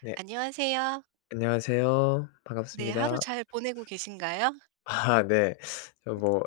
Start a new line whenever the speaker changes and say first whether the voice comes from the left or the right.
left: 네.
right: 안녕하세요.
left: 안녕하세요.
right: 네, 하루
left: 반갑습니다.
right: 잘 보내고 계신가요?
left: 아 네. 저 뭐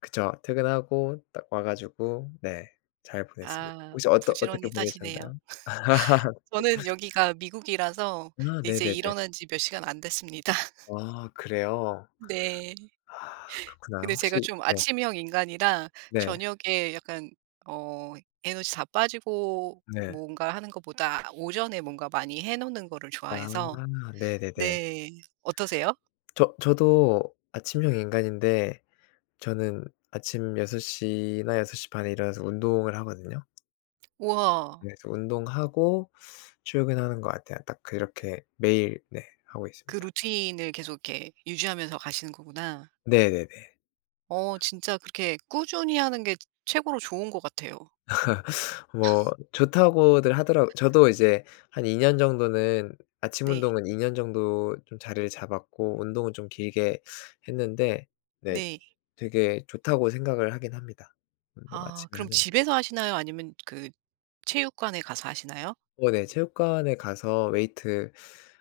left: 그쵸. 퇴근하고 딱 와 가지고 네 잘 보냈습니다.
right: 아,
left: 혹시 어떠 어떻게
right: 부지런히 사시네요.
left: 보내셨나요?
right: 저는 여기가 미국이라서
left: 아
right: 이제
left: 네네네.
right: 일어난 지 몇 시간 안 됐습니다.
left: 아 그래요?
right: 네.
left: 아 그렇구나.
right: 근데
left: 혹시
right: 제가 좀
left: 네.
right: 아침형 인간이라
left: 네.
right: 저녁에 약간 어 에너지 다 빠지고
left: 네.
right: 뭔가 하는 것보다 오전에 뭔가 많이 해 놓는 거를 좋아해서.
left: 아 네네네.
right: 네. 어떠세요?
left: 저도 아침형 인간인데 저는 아침 6시나6시 반에 일어나서 운동을 하거든요.
right: 우와.
left: 네, 그래서 운동하고 출근하는 것 같아요. 딱 그렇게 매일 네 하고
right: 그
left: 있습니다.
right: 루틴을 계속 이렇게 유지하면서 가시는 거구나.
left: 네네네.
right: 진짜 그렇게 꾸준히 하는 게 최고로 좋은 것 같아요.
left: 뭐 좋다고들 하더라고요. 저도 이제 한 2년 정도는 아침
right: 네.
left: 운동은 2년 정도 좀 자리를 잡았고 운동은 좀 길게 했는데 네
right: 네.
left: 되게 좋다고 생각을 하긴 합니다. 운동
right: 아,
left: 아침에
right: 그럼
left: 하는.
right: 집에서 하시나요? 아니면 그 체육관에 가서 하시나요?
left: 어 네 체육관에 가서 웨이트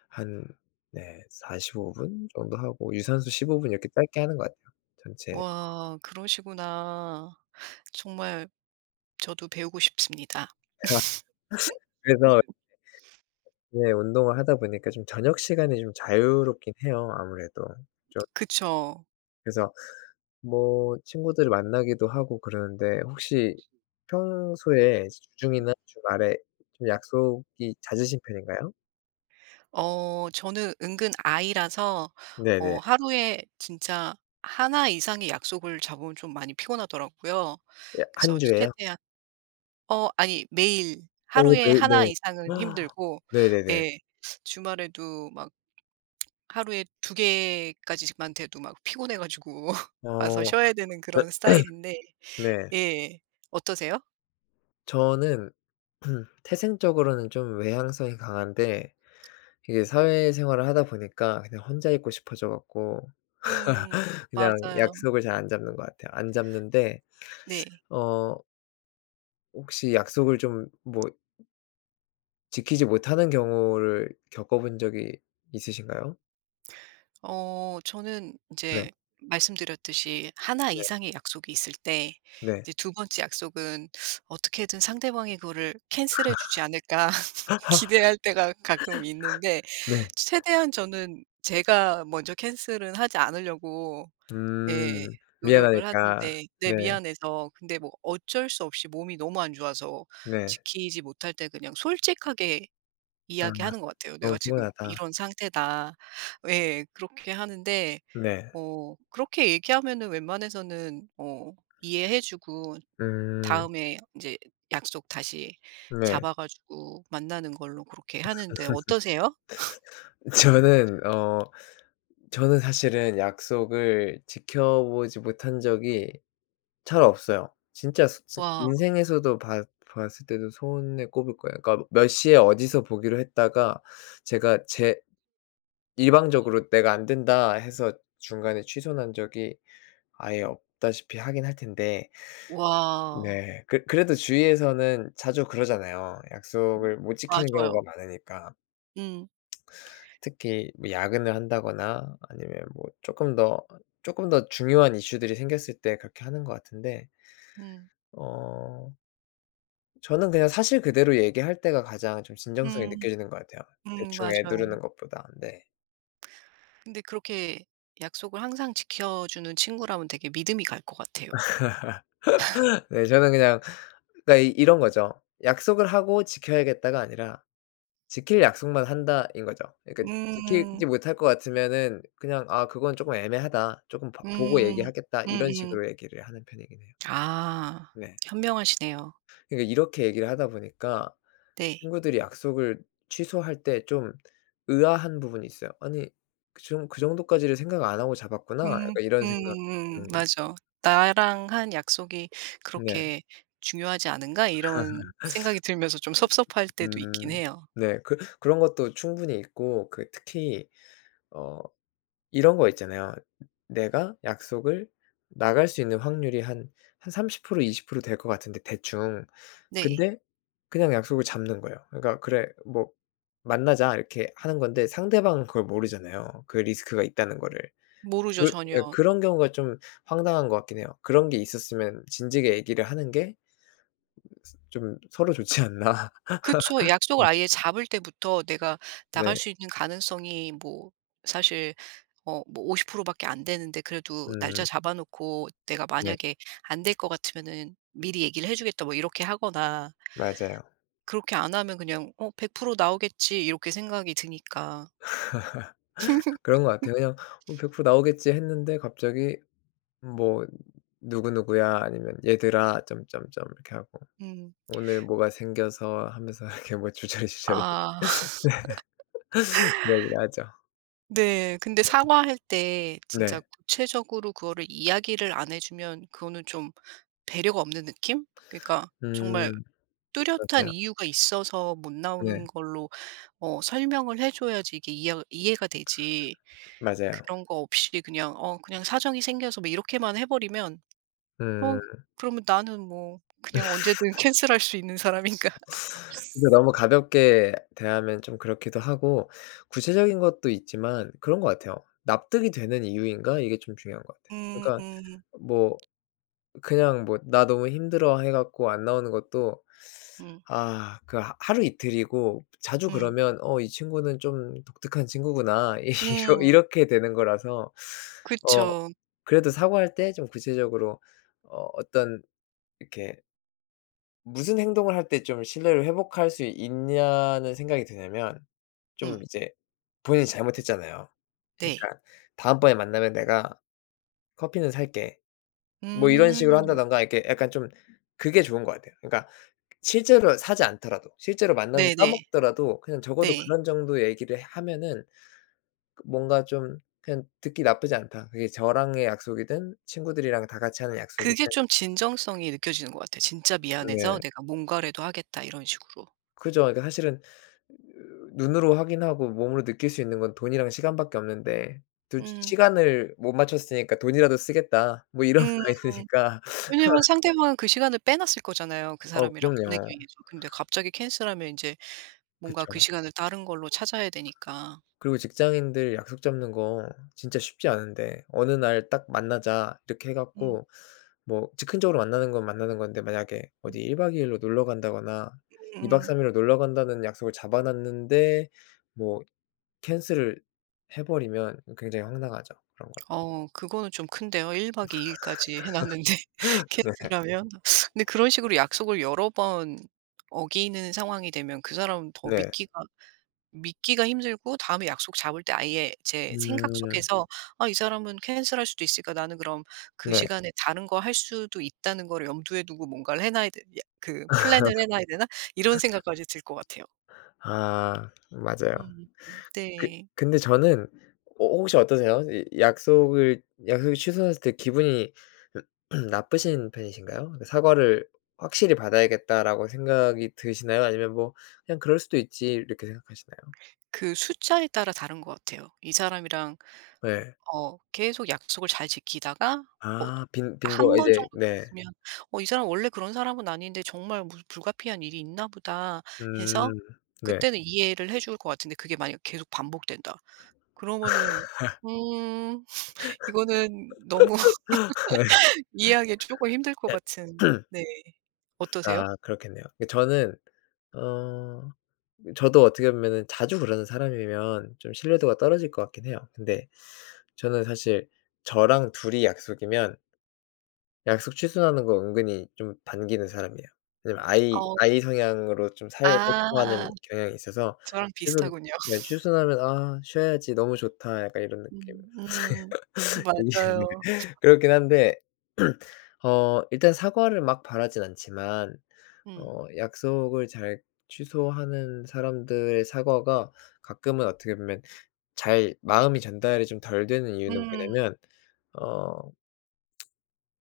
left: 한 네 45분 정도 하고 유산소 15분 이렇게 짧게 하는 것 같아요. 전체.
right: 와, 그러시구나. 정말 저도 배우고 싶습니다.
left: 그래서 네. 운동을 하다 보니까 좀 저녁 시간이 좀 자유롭긴 해요, 아무래도. 좀
right: 그쵸.
left: 그래서 뭐 친구들을 만나기도 하고 그러는데, 혹시 평소에 주중이나 주말에 좀 약속이 잦으신 편인가요?
right: 저는 은근 아이라서
left: 네네.
right: 하루에 진짜 하나 이상의 약속을 잡으면 좀 많이 피곤하더라고요.
left: 예 한
right: 그래서
left: 주에요?
right: 최대한 아니 매일
left: 어
right: 하루에
left: 매일 네.
right: 하나 이상은 힘들고,
left: 네네네.
right: 예 주말에도 막 하루에 두 개까지만 돼도 막 피곤해 가지고
left: 어
right: 와서 쉬어야 되는
left: 그
right: 그런 스타일인데.
left: 네.
right: 예. 어떠세요?
left: 저는 태생적으로는 좀 외향성이 강한데 이게 사회생활을 하다 보니까 그냥 혼자 있고 싶어져 갖고
right: 음.
left: 그냥
right: 맞아요.
left: 약속을 잘 안 잡는 것 같아요. 안 잡는데
right: 네.
left: 어 혹시 약속을 좀 뭐 지키지 못하는 경우를 겪어본 적이 있으신가요?
right: 저는 이
left: 네.
right: 제 말씀드렸듯이 하나
left: 네.
right: 이상의 약속이 있을 때
left: 네.
right: 이제 두 번째 약속은 '어떻게든 상대방이 그거를 캔슬해 주지 않을까.' 기대할 때가 가끔 있는데,
left: 네.
right: 최대한 저는 제가 먼저 캔슬은 하지 않으려고. 예.
left: 음.
right: 노력을
left: 미안하니까.
right: 하는데, 네
left: 네.
right: 미안해서. 근데 뭐 어쩔 수 없이 몸이 너무 안 좋아서
left: 네.
right: 지키지 못할 때 그냥 솔직하게
left: 아.
right: 이야기하는 것 같아요.
left: 너무
right: "내가 지금
left: 피곤하다.
right: 이런 상태다." 예. 그렇게 하는데
left: 네.
right: 그렇게 얘기하면은 웬만해서는 이해해 주고
left: 음.
right: 다음에 인제 약속 다시
left: 네.
right: 잡아 가지고 만나는 걸로 그렇게 하는데, 어떠세요?
left: 저는 어 저는 사실은 약속을 지켜 보지 못한 적이 잘 없어요. 진짜 소 진
right: 와.
left: 인생에서도 봤 봤을 때도 손에 꼽을 거예요. 그러니까 뭐 몇 시에 어디서 보기로 했다가 제가 제 일방적으로 '내가 안 된다.' 해서 중간에 취소난 적이 아예 없다시피 하긴 할 텐데
right: 와.
left: 네. 그 그래도 주위에서는 자주 그러잖아요. 약속을 못 지키는
right: 맞아요.
left: 경우가 많으니까.
right: 음.
left: 특히 뭐 야근을 한다거나 아니면 뭐 쪼끔 더 중요한 이슈들이 생겼을 때 그렇게 하는 것 같은데
right: 음.
left: 어 저는 그냥 사실 그대로 얘기할 때가 가장 좀 진정성이
right: 음.
left: 느껴지는 것 같아요. 대충
right: 맞아요.
left: 애누르는 것보다. 네.
right: 근데 그렇게 약속을 항상 지켜주는 친구라면 되게 믿음이 갈 것 같아요.
left: 네 저는 그냥 그러니까 이 이런 거죠. '약속을 하고 지켜야겠다.'가 아니라 '지킬 약속만 한다.'인 거죠. 그러니까
right: 음.
left: 지키지 못할 것 같으면은 그냥 '아 그건 조금 애매하다. 조금 봐 보고
right: 음.
left: 얘기하겠다.' 이런
right: 음음.
left: 식으로 얘기를 하는 편이긴 해요.
right: 아.
left: 네.
right: 현명하시네요.
left: 그러니까 이렇게 얘기를 하다 보니까
right: 네.
left: 친구들이 약속을 취소할 때 좀 의아한 부분이 있어요. '아니 그 정 그 정도까지를 생각 안 하고 잡았구나.'
right: 음.
left: 약간 이런 생각
right: 음음.
left: 드는 게 있어.
right: 맞아. '나랑 한 약속이
left: 네.
right: 그렇게 중요하지 않은가?' 이런 생각이 들면서 좀 섭섭할 때도 있긴
left: 음.
right: 해요.
left: 네. 그 그런 것도 충분히 있고, 그 특히 어 이런 거 있잖아요. 내가 약속을 나갈 수 있는 확률이 한 30% 20%될 것 같은데 대충
right: 네.
left: 근데 그냥 약속을 잡는 거예요. 그러니까 "그래 뭐 만나자." 이렇게 하는 건데 상대방은 그걸 모르잖아요, 그 리스크가 있다는 거를.
right: 모르죠
left: 그
right: 전혀.
left: 예 그런 경우가 좀 황당한 것 같긴 해요. 그런 게 있었으면 진지하게 얘기를 하는 게 좀 서로 좋지 않나.
right: 그쵸. 약속을 아예 잡을 때부터 내가
left: 네.
right: 나갈 수 있는 가능성이 뭐 사실 뭐 50% 밖에 안 되는데, 그래도 날짜
left: 음
right: 잡아 놓고 내가
left: 네.
right: 만약에 안 될 것 같으면은 "미리 얘기를 해 주겠다." 뭐 이렇게 하거나,
left: 맞아요.
right: 그렇게 안 하면 그냥 '어 100% 나오겠지.' 이렇게 생각이 드니까.
left: 그런 것 같아요. 그냥 '어 100% 나오겠지.' 했는데 갑자기 뭐 "누구누구야." 아니면 "얘들아." 점점점 이렇게 하고
right: 음.
left: "오늘 뭐가 생겨서." 하면서 이렇게 뭐 주저리주저리
right: 아.
left: 이야기를 하죠.
right: 네. 근데 사과할 때 진짜
left: 네.
right: 구체적으로 그거를 이야기를 안 해 주면 그거는 좀 배려가 없는 느낌? 그러니까 정말
left: 음
right: 뚜렷한
left: 맞아요.
right: 이유가 있어서 못
left: 네.
right: 나오는 걸로 설명을 해 줘야지 이게 이해가 되지.
left: 맞아요.
right: 그런 거 없이 그냥 그냥 사정이 생겨서 뭐 이렇게만 해 버리면 어
left: 음
right: 그러면 나는 뭐 그냥 언제든 캔슬할 수 있는 사람인가.
left: 근데 너무 가볍게 대하면 좀 그렇기도 하고 구체적인 것도 있지만 그런 것 같아요. '납득이 되는 이유인가?' 이게 좀 중요한 것 같아요.
right: 음
left: 그러니까
right: 음.
left: 뭐 그냥 뭐 "나 너무 힘들어." 해 갖고 안 나오는 것도
right: 음.
left: 아 그 하 하루 이틀이고 자주
right: 음.
left: 그러면 '어 이 친구는 좀 독특한 친구구나.' 이러
right: 음.
left: 이렇게 되는 거라서 어
right: 그쵸.
left: 그래도 사과할 때 좀 구체적으로 어떤 이렇게 무슨 행동을 할 때 좀 신뢰를 회복할 수 있냐는 생각이 드냐면 좀
right: 음.
left: 이제 본인이 잘못했잖아요.
right: 네.
left: 그러니까 "다음번에 만나면 내가 커피는 살게." 뭐 이런 식으로
right: 음.
left: 한다든가 이렇게 약간 좀 그게 좋은 것 같아요. 그러니까 실제로 사지 않더라도 실제로 만나서
right: 네네. 네.
left: 까먹더라도 그냥 적어도
right: 네.
left: 그런 정도 얘기를 하면은 그 뭔가 좀 그냥 듣기 나쁘지 않다. 그게 저랑의 약속이든 친구들이랑 다 같이 하는
right: 그게
left: 약속이든.
right: 좀 진정성이 느껴지는 것 같아요. '진짜 미안해서
left: 네.
right: 내가 뭔가라도 하겠다.' 이런 식으로.
left: 그죠. 그러니까 사실은 눈으로 확인하고 몸으로 느낄 수 있는 건 돈이랑 시간밖에 없는데 둘
right: 음.
left: 시간을 못 맞췄으니까 '돈이라도 쓰겠다.' 뭐 이런
right: 음.
left: 마인드니까.
right: 왜냐면 상대방은 그 시간을 빼놨을 거잖아요, 그
left: 어
right: 사람이랑 보내기
left: 그럼요.
right: 위해서. 근데 갑자기 캔슬하면 인제 뭔가
left: 그쵸.
right: 그 시간을 다른 걸로 찾아야 되니까.
left: 그리고 직장인들 약속 잡는 거 진짜 쉽지 않은데 어느 날 딱 만나자 이렇게 해
right: 음.
left: 갖고 뭐 즉흥적으로 만나는 건 만나는 건데, 만약에 어디 1박 2 일로 놀러 간다거나 2박
right: 음음.
left: 3 일로 놀러 간다는 약속을 잡아 놨는데 뭐 캔슬을 해 버리면 굉장히 황당하죠, 그런 건.
right: 어 그거는 좀 큰데요. 1박 2 일까지 해 놨는데
left: 네.
right: 캔슬하면. 근데 그런 식으로 약속을 여러 번 어기는 상황이 되면 그 사람은 더
left: 네.
right: 믿기가 힘들고, 다음에 약속 잡을 때 아예 제 생각
left: 음.
right: 속에서 '아 이 사람은 캔슬할 수도 있으니까 나는 그럼 그
left: 네.
right: 시간에 다른 거 할 수도 있다는 걸 염두에 두고 뭔가를 해 놔야 되, 예 그 플랜을 해 놔야 되나?' 이런 생각까지 들 것 같아요.
left: 아 맞아요.
right: 음
left: 그
right: 네.
left: 근데 저는 호 혹시 어떠세요? 이 약속을 약속이 취소됐을 때 기분이 나쁘신 편이신가요? 그러니까 '사과를 확실히 받아야겠다.'라고 생각이 드시나요? 아니면 뭐 '그냥 그럴 수도 있지.' 이렇게 생각하시나요?
right: 그 숫자에 따라 다른 것 같아요. 이 사람이랑
left: 네.
right: 계속 약속을 잘 지키다가 어
left: 아 빈
right: 한
left: 빈도가
right: 번
left: 이제
right: 정도
left: 네.
right: 그랬으면 '어 이 사람 원래 그런 사람은 아닌데 정말 무슨 불가피한 일이 있나 보다.' 해서
left: 음. 네.
right: 그때는 이해를 해줄 것 같은데, 그게 만약 계속 반복된다. 그러면은 음 이거는 너무 이해하기 쪼금 힘들 것 같은. 네. 어떠세요?
left: 아 그렇겠네요. 그 저는 어 저도 어떻게 보면은 자주 그러는 사람이면 좀 신뢰도가 떨어질 것 같긴 해요. 근데 저는 사실 저랑 둘이 약속이면 약속 취소하는 거 은근히 좀 반기는 사람이에요. 왜냐면 아이
right: 어.
left: 아이 성향으로 좀 살고
right: 아.
left: 싶어하는 경향이 있어서
right: 저랑
left: 취소
right: 비슷하군요.
left: 네 취소하면 '아 쉬어야지. 너무 좋다.' 약간 이런 느낌.
right: 음. 음.
left: 이게
right: 맞아요.
left: 네 그렇긴 한데 어 일단 사과를 막 바라진 않지만
right: 음.
left: 어 약속을 잘 취소하는 사람들의 사과가 가끔은 어떻게 보면 잘 마음이 전달이 좀 덜 되는 이유는
right: 음.
left: 뭐냐면 어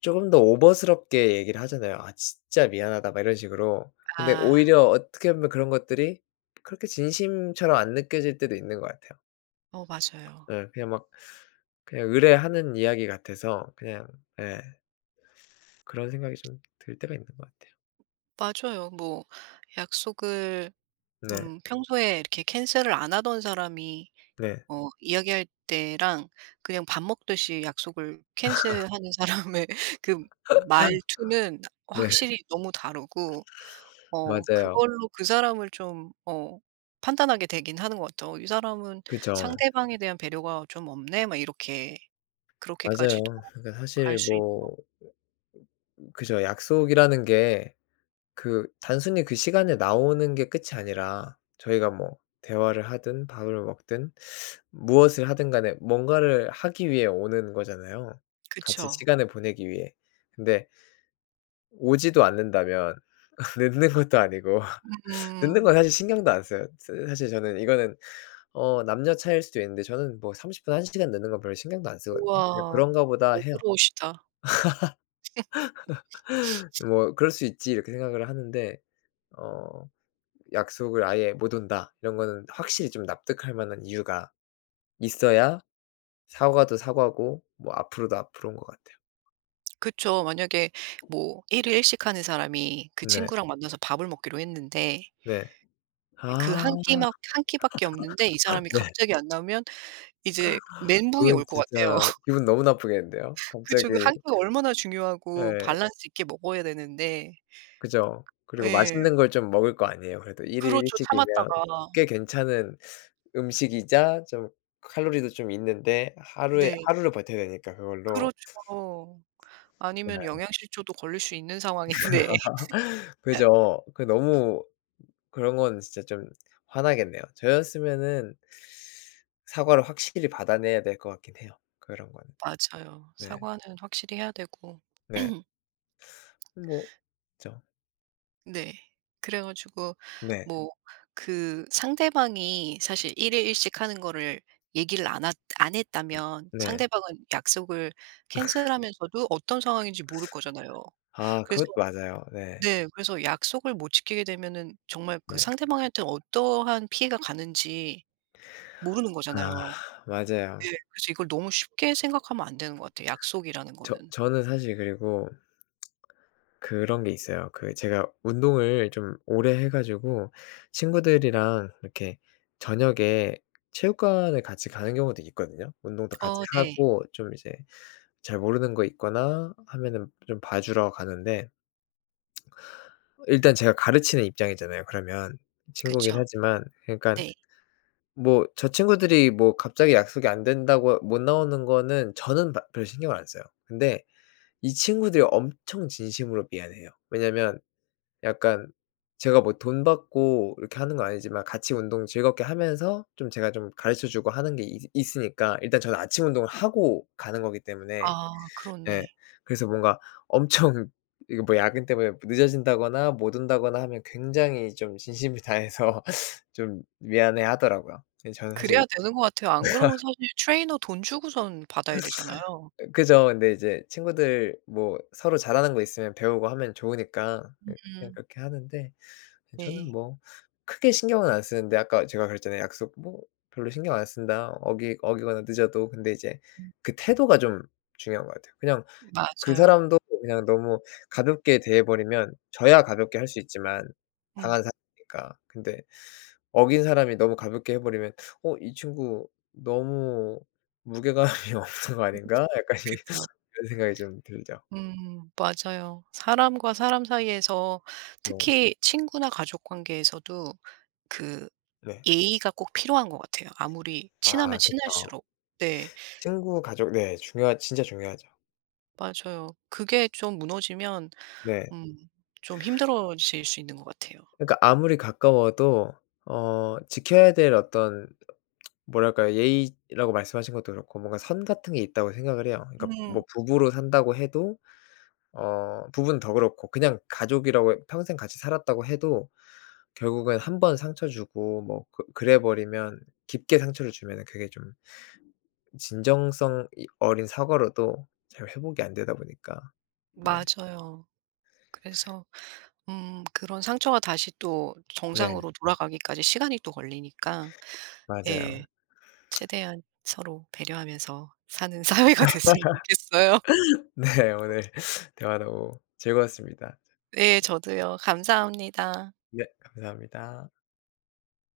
left: 조금 더 오버스럽게 얘기를 하잖아요. "아 진짜 미안하다." 막 이런 식으로. 근데
right: 아.
left: 오히려 어떻게 보면 그런 것들이 그렇게 진심처럼 안 느껴질 때도 있는 것 같아요.
right: 어 맞아요.
left: 예. 그냥 막 그냥 의뢰하는 이야기 같아서 그냥 예 그런 생각이 좀 들 때가 있는 것 같아요.
right: 맞아요. 뭐 약속을
left: 네.
right: 평소에 이렇게 캔슬을 안 하던 사람이
left: 네.
right: 이야기할 때랑 그냥 밥 먹듯이 약속을 캔슬하는 사람의 그 말투는
left: 네.
right: 확실히 너무 다르고,
left: 맞아요.
right: 그걸로 그 사람을 좀 판단하게 되긴 하는 것 같아요. '어 이 사람은
left: 그죠.
right: 상대방에 대한 배려가 좀 없네.' 막 이렇게 그렇게까지도
left: 맞아요. 그러니까
right: 갈
left: 사실
right: 수 있.
left: 뭐 그죠. 약속이라는 게 그 단순히 그 시간에 나오는 게 끝이 아니라 저희가 뭐 대화를 하든 밥을 먹든 무엇을 하든 간에 뭔가를 하기 위해 오는 거잖아요, 같이
right: 그쵸.
left: 시간을 보내기 위해. 근데 오지도 않는다면 늦는 것도 아니고 늦는
right: 음.
left: 건 사실 신경도 안 써요. 스 사실 저는 이거는 어 남녀 차이일 수도 있는데 저는 뭐 30 분, 1 시간 늦는 건 별로 신경도 안 쓰거든요. 그냥
right: 우와.
left: '그런가 보다.' 해요.
right: 너그러우시다.
left: 뭐 '그럴 수 있지.' 이렇게 생각을 하는데 어 약속을 아예 못 온다 이런 거는 확실히 좀 납득할 만한 이유가 있어야 사과도 사과고 뭐 앞으로도 앞으로인 것 같아요.
right: 그쵸. 만약에 뭐 일일 일식 하는 사람이 그
left: 네.
right: 친구랑 만나서 밥을 먹기로 했는데
left: 네.
right: 그
left: 아
right: 한 끼, 막 한 끼밖에 없는데 이 사람이
left: 네.
right: 갑자기 안 나오면 이제 멘붕이
left: 그건
right: 올 것
left: 진짜
right: 같아요.
left: 기분 너무 나쁘겠는데요, 갑자기.
right: 그죠. 그한 끼가 얼마나 중요하고
left: 예.
right: 밸런스 있게 먹어야 되는데.
left: 그죠. 그리고
right: 예.
left: 맛있는 걸 좀 먹을 거 아니에요. 그래도 일일 일
right: 그렇죠. 참았다가.
left: 식이면 꽤 괜찮은 음식이자 좀 칼로리도 좀 있는데 하루에
right: 네.
left: 하루를 버텨야 되니까 그걸로.
right: 그렇죠. 아니면
left: 네.
right: 영양실조도 걸릴 수 있는 상황인데.
left: 그죠. 그 너무 그런 건 진짜 좀 화나겠네요. 저였으면은 사과를 확실히 받아내야 될 것 같긴 해요, 그런 거는.
right: 맞아요.
left: 네.
right: 사과는 확실히 해야 되고.
left: 네. 뭐 그죠
right: 네. 그래 가지고
left: 네.
right: 뭐 그 상대방이 사실 일일 일식 하는 거를 얘기를 안 했다면
left: 네.
right: 상대방은 약속을 캔슬하면서도 어떤 상황인지 모를 거잖아요.
left: 아
right: 그래서
left: 그것도 맞아요. 네.
right: 네. 그래서 약속을 못 지키게 되면은 정말 그
left: 네.
right: 상대방한테 어떠한 피해가 가는지 모르는
left: 아
right: 거잖아요. 네.
left: 맞아요.
right: 그래서 이걸 너무 쉽게 생각하면 안 되는 것 같아요, 약속이라는
left: 저
right: 거는.
left: 저는 사실 그리고 그런 게 있어요. 그 제가 운동을 좀 오래 해 가지고 친구들이랑 이렇게 저녁에 체육관을 같이 가는 경우도 있거든요. 운동도 같이
right: 어 네.
left: 하고 좀 이제 잘 모르는 거 있거나 하면은 좀 봐 주러 가는데, 일단 제가 가르치는 입장이잖아요, 그러면. 친구긴
right: 그쵸.
left: 하지만 그러니까
right: 네.
left: 뭐 저 친구들이 뭐 갑자기 약속이 안 된다고 못 나오는 거는 저는 바 별 신경을 안 써요. 근데 이 친구들이 엄청 진심으로 미안해해요. 왜냐면 약간 제가 뭐 돈 받고 이렇게 하는 건 아니지만 같이 운동 즐겁게 하면서 좀 제가 좀 가르쳐 주고 하는 게 있 있으니까 일단 저는 아침 운동을 하고 가는 거기 때문에
right: 아
left: 예
right: 그렇네.
left: 그래서 뭔가 엄청 이거 뭐 야근 때문에 늦어진다거나 못 온다거나 하면 굉장히 좀 진심을 다해서 좀 미안해하더라고요. 예 저는 사실
right: 그래야 되는 것 같아요. 안 그러면 사실 트레이너 돈 주고선 받아야 되잖아요.
left: 그죠. 근데 이제 친구들 뭐 서로 잘하는 거 있으면 배우고 하면 좋으니까 예 그냥
right: 음
left: 그렇게 하는데 예 저는
right: 네.
left: 뭐 크게 신경은 안 쓰는데 아까 제가 그랬잖아요. 약속 뭐 별로 신경 안 쓴다, 어기거나 늦어도. 근데 이제
right: 음
left: 그 태도가 좀 중요한 것 같아요. 그냥 그
right: 맞아요.
left: 사람도 그냥 너무 가볍게 대해 버리면 저야 가볍게 할 수 있지만
right: 음.
left: 당한 사람이니까. 근데 어긴 사람이 너무 가볍게 해버리면 '어 이 친구 너무 무게감이 없는 거 아닌가?' 약간 이
right: 그쵸.
left: 이런 생각이 좀 들죠.
right: 맞아요. 사람과 사람 사이에서
left: 네.
right: 특히 친구나 가족 관계에서도 그
left: 네.
right: 예의가 꼭 필요한 것 같아요. 아무리 친하면
left: 아 그쵸.
right: 친할수록. 네
left: 친구, 가족 네 중요하 진짜 중요하죠.
right: 맞아요. 그게 좀 무너지면
left: 네.
right: 음 좀 힘들어질 수 있는 것 같아요.
left: 그러니까 아무리 가까워도 어 지켜야 될 어떤 뭐랄까요? 예의라고 말씀하신 것도 그렇고 뭔가 선 같은 게 있다고 생각을 해요. 그러니까
right: 음
left: 뭐 부부로 산다고 해도 어 부부는 더 그렇고 그냥 가족이라고 평생 같이 살았다고 해도 결국엔 한 번 상처 주고 뭐 그 그래 버리면 깊게 상처를 주면은 그게 좀 진정성 이 어린 사과로도 잘 회복이 안 되다 보니까 네.
right: 맞아요. 그래서 그런 상처가 다시 또
left: 네.
right: 정상으로 돌아가기까지 시간이 또 걸리니까 예
left: 맞아요.
right: 최대한 서로 배려하면서 사는 사회가 됐으면 좋겠어요.
left: 네. 오늘 대화 너무 즐거웠습니다.
right: 네 저도요. 감사합니다.
left: 네. 감사합니다.